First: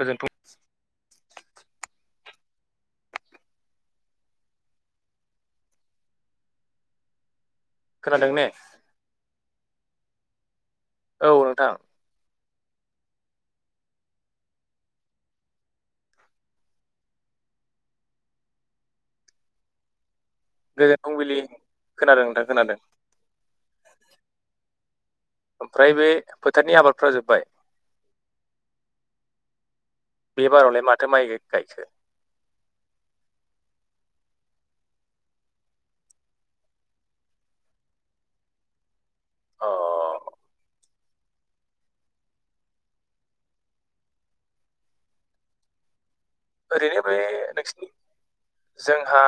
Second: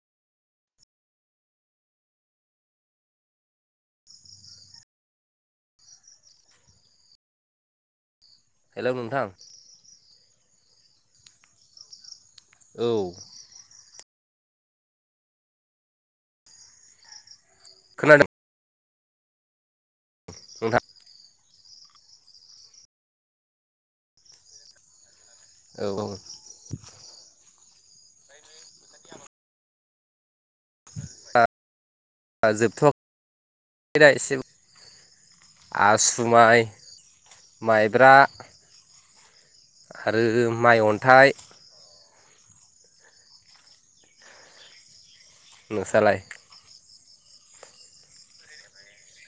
गोजोन्थों खोनादों ने? हेलौ नोंथां औ नोंथां औ खोनादों नोंथां गोजोन फुंबिलि खोनादों नोंथा खोनादों। ओमफ्राय औ बे औ फोथारनि आबादफ्रा जोब्बाय बे बारावलाय माथो माइ गायखो? जोबथ'ब [unintelligible] आसु माइ माइब्रा अ आरो माइ अन्थाइ नोंसालाय? ओरैनो बे नोंसिनि जोंहा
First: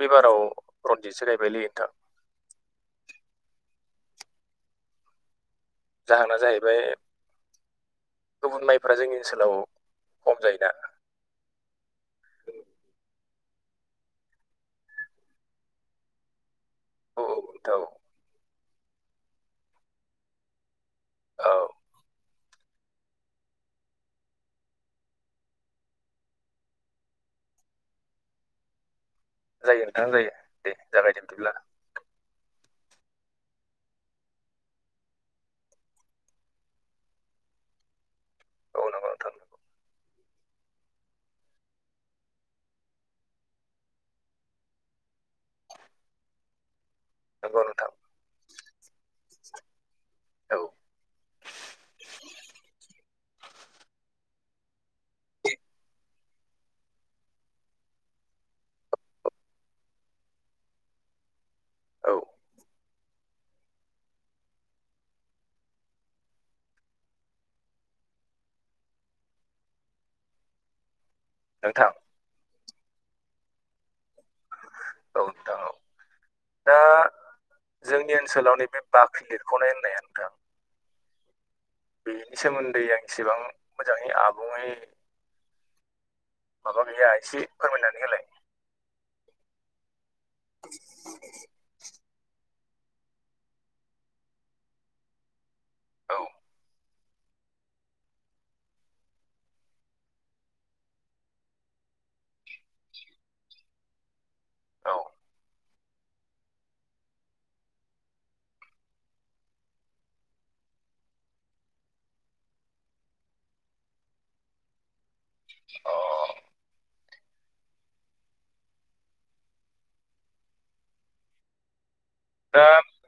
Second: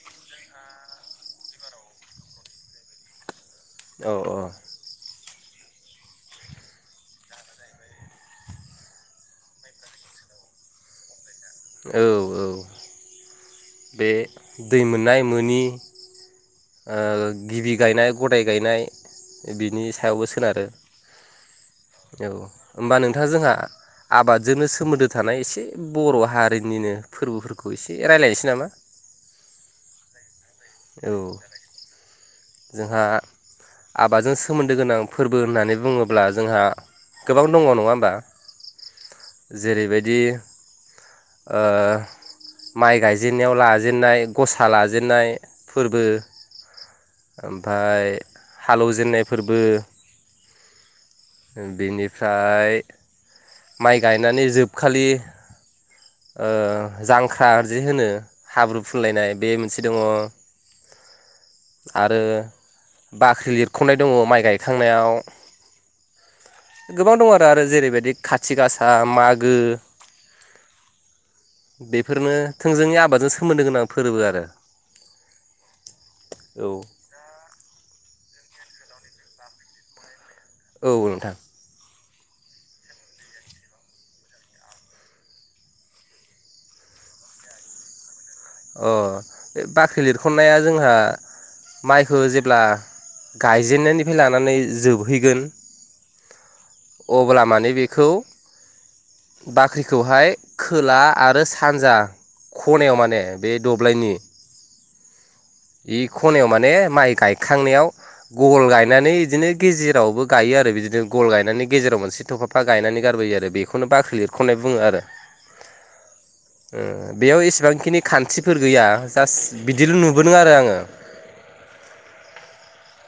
बेबाराव रनजितसो गायबायलै नोंथां। औ अ जाहोना जाहैबाय गुबुन माइफ्रा जोंनि ओनसोलाव खम जायोना औ औ बे दै मोननाय मोनि औ ओ औ गिबि नोंथां गायनाय गदाय गायनाय बिनि सायावबो सोनारो औ औ होमबा नोंथाङा जोंहा आबादजोंनो सोमोन्दो थानाय एसे बर' हारिनिनो फोरबोफोरखौ एसे रायलायनोसै नामा? जायो नोंथां जायो दे औ जागायदो बिदिब्ला जोंहा आबादजों सोमोन्दो गोनां फोरबो होननानै बुङोब्ला जोंहा गोबां दङ नङा होमबा औ नंगौ नोंथां जेरैबायदि ओ माइ गायजेननायाव लाजेननाय गसा लाजेननाय फोरबो नंगौ नोंथां ओमफाय हालौजेननाय फोरबो औ बिनिफ्राय माइ गायनानै जोबखालि ओ जांख्राजि होनो हाब्रु फुनलायनाय बे मोनसे दङ। [inaudible] आरो बाख्रि लिरख'नाय दङ माइ गायखांनायाव गोबां दं आरो आरो जेरैबायदि खाथि गासा मागो नोंथां बेफोरनो थोंजोनि आबादजों सोमोन्दो गोनां फोरोबो आरो औ थौव औ ओ जोंनि ओनसोलाव नैबे बाख्रि लिरख'नाय होननाया थां औ ओथां बेनि सोमोन्दै आं इसेबां मोजाङै आबुङै माबा गैया एसे फोरमायनानै होलाय अ बे बाख्रि लिरखनाया जोंहा माइखौ जेब्ला गायजेननायनिफाय लानानै जोबहैगोन औ अब्ला माने बेखौ बाख्रिखौहाय खोला आरो सानजा खनायाव माने बे दब्लायनि औ बे खनायाव माने माइ गायखांनायाव गल गायनानै इदिनो गेजेरावबो गायो आरो बिदिनो गल गायनानै गेजेराव मोनसे थफाब फा गायनानै गारबो आरो बेखौनो बाख्रि लिरख'नाय बुङो आरो अ ओ बेयाव एसेबांखिनि खान्थिफोर गैया जास्ट बिदिल' नुबोदों आरो आङो दा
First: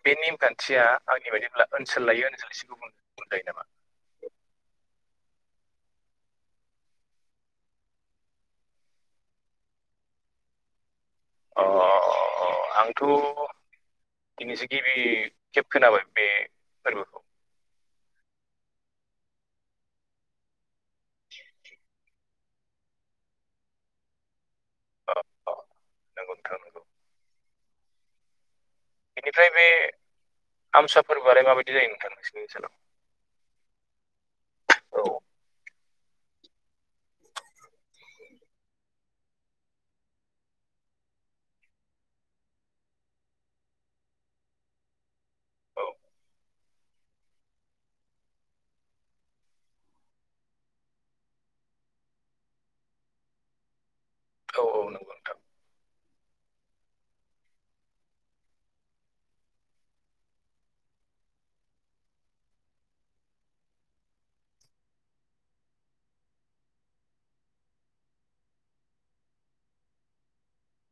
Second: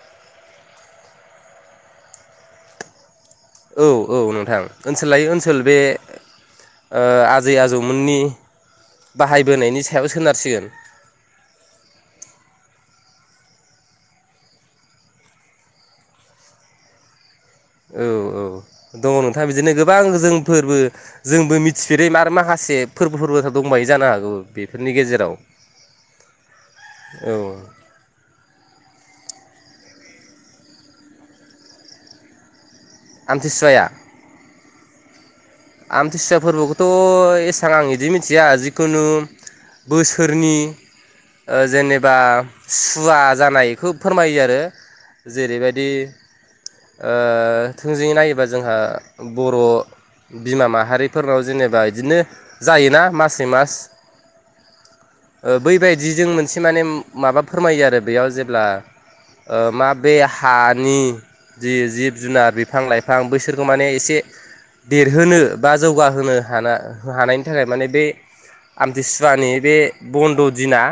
बे नेमखान्थिया आंनि बादिब्ला ओनसोल लायै ओनसोल एसो गुबुन बुंजायो नामा? औ औ नोंथां ओनसोल लायै ओनसोल बे ओ आजै आजौमोननि बाहायबोनायनि सायाव सोनारसिगोन अ आंथ' दिनैसो गिबि खेब खोनाबाय बे फोरबोखौ औ औ दङ नोंथां बिदिनो गोबां जोंफोरबो जोंबो मिथिफेरै आरो माखासे फोरबो फोरबो दंबावो जानो हागौ। बेफोरनि अ गेजेराव अ नंगौ नोंथां नंगौ औ बेनिफ्राय बे आमसा फोरबोआलाय माबायदि जायो नोंथां नोंसि नोंसानाव आमथिसुवाया औ आमथिसुवा फोरबोखौथ' एसेबां आं बिदि मिथिया जिखुनु बोसोरनि ओ जेनेबा सुवा जानायखौ फोरमायो आरो औ जेरैबायदि ओ थोंजोङै नायोबा जोंहा बर' बिमा माहारिफोरनाव जेनेबा बिदिनो जायोना मासै मास औ औ नंगौ नोंथां ओ बैबायदिजों मोनसे माने माबा फोरमायो आरो बेयाव जेब्ला ओ मा बे हानि जि-जिब जुनार बिफां-लाइफां बैसोरखौ माने एसे देरहोनो बा जौगाहोनो हाना हानायनि थाखाय माने बे आमतसुवानि बे बन्द' दिना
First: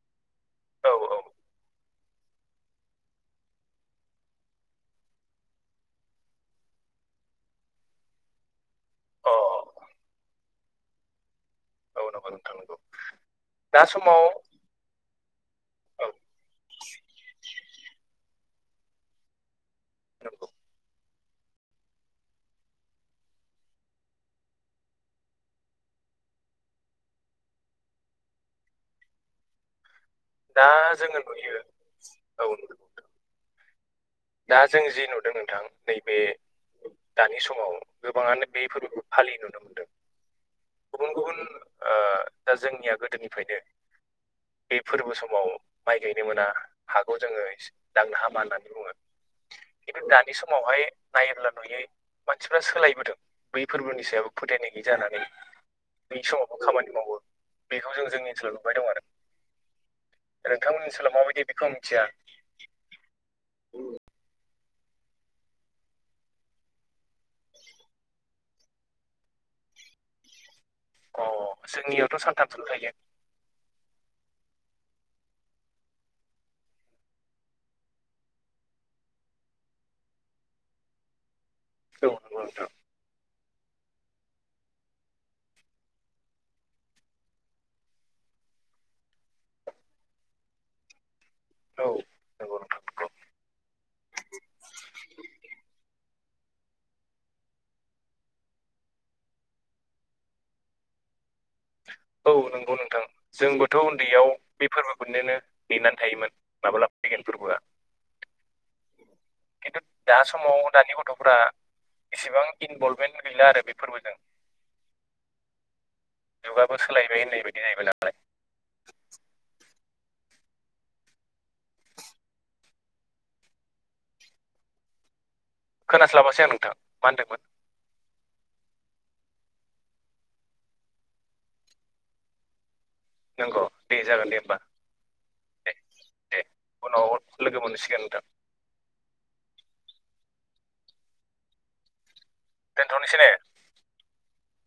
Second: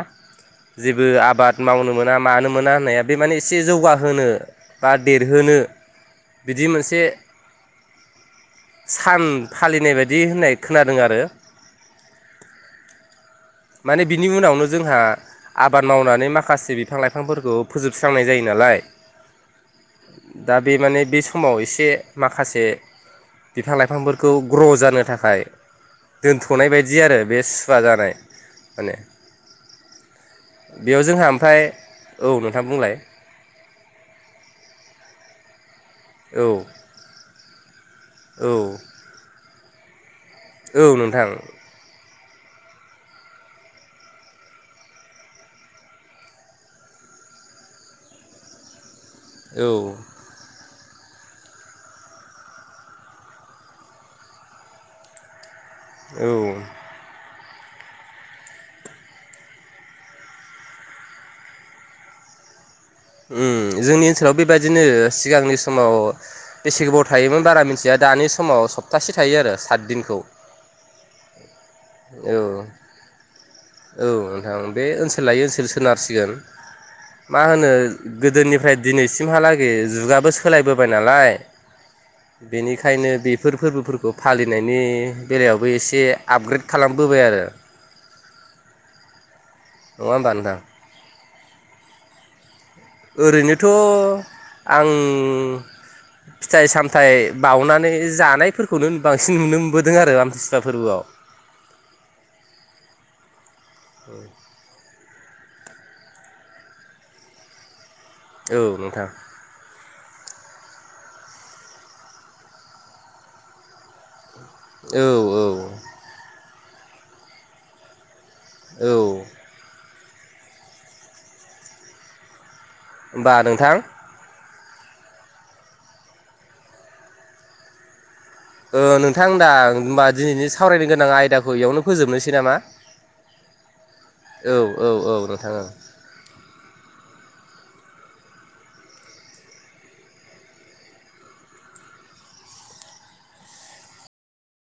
औ जेबो आबाद मावनो मोना मानो मोना होननाया बे माने एसे जौगाहोनो बा दे होनो बिदि मोनसे सान औ अ फालिनाय बायदि होननाय खोनादों आरो औ नंगौ नोंथां नंगौ। दा माने समाव बिनि उनावनो जोंहा आबाद औ मावनानै माखासे बिफां लाइफांफोरखौ फोजोबस्रांनाय जायो नालाय औ। दा बे माने बे समाव एसे माखासे बिफां लाइफांफोरखौ ग्र' जानो थाखाय दोनथ'नाय बायदि आरो बे सुवा जानाय। माने दा बेयाव जोङो जोंहा नुयो ओमफ्राय औ नोंथाङां बुंलाय। दा जों जि नुदों नोंथां नैबे औ दानि समाव गोबाङानो औ बेफोरबो फालि नुनो मोनदों औ गुबुन नोंथां गुबुन ओ दा जोंनिया गोदोनिफ्रायनो बे फोरबो समाव माइ गायनो मोना हाखौ जोंङो दांनो हामा होननानै बुङो। औ खिन्थु दानि समावहाय नायोब्ला नुयै मानसिफ्रा सोलायबोदों बै फोरबोनि सायाव फोथायनाय गैयै जानानै। बै समावबो औ खामानि मावो बेखौ जों जोंनि ओनसोलाव नुबाय दं आरो। नोंथांमोननि ओनसोलाव माबायदि बेखौ आं मिथिया। उम जोंनि ओनसोलाव बेबायदिनो सिगांनि समाव बेसे गोबाव थायोमोन बारा मिथिया दानि समाव सप्तासे थायो आरो सातदिनखौ। अ जोंनियावथ' औ सानथामसोल थायो। औ नोंथां बे ओनसोल लायै ओनसोल सोनारसिगोन। मा होनो गोदोनिफ्राय दिनैसिमहालागै जुगाबो सोलायबोबाय नालाय। औ नंगौ नोंथां बेनि खायनो बेफोर फोरबोफोरखौ फालिनायनि बेलायावबो एसे आपग्रेड खालामबोबाय आरो। नङा होनबा नोंथां? औ नंगौ नोंथां नंगौ ओरैनोथ' आं फिथाइ सामथाइ बावउनानै जानायफोरखौनो बांसिन नुनो मोनबोदों आरो आमथिसुवा फोरबोआव। औ नंगौ नोंथां जोंबोथ' उन्दैयाव बे फोरबोखौनोनो नेनानै थायोमोन माब्ला फैगोन फोरबोआ। औ नोंथां। खिन्थु दा समाव दानि गथ'फ्रा इसेबां इनभल्भमेन्ट गैला आरो बे फोरबोजों। औ औ। जुगाबो सोलायबाय होननाय बायदि जाहैबाय नालाय। औ। होमबा नोंथां खोनास्लाबासै आं नोंथां मा होनदोंमोन? ओ नोंथां दा होमबा दिनैनि सावरायनो गोनां आयदाखौ बेयावनो फोजोबनोसै नामा? नंगौ दे जागोन दे होमबा औ औ औ नोंथां ओं दे दे। उनाव लोगो मोनसिगोन नोंथां। दोनथ'नोसै ने?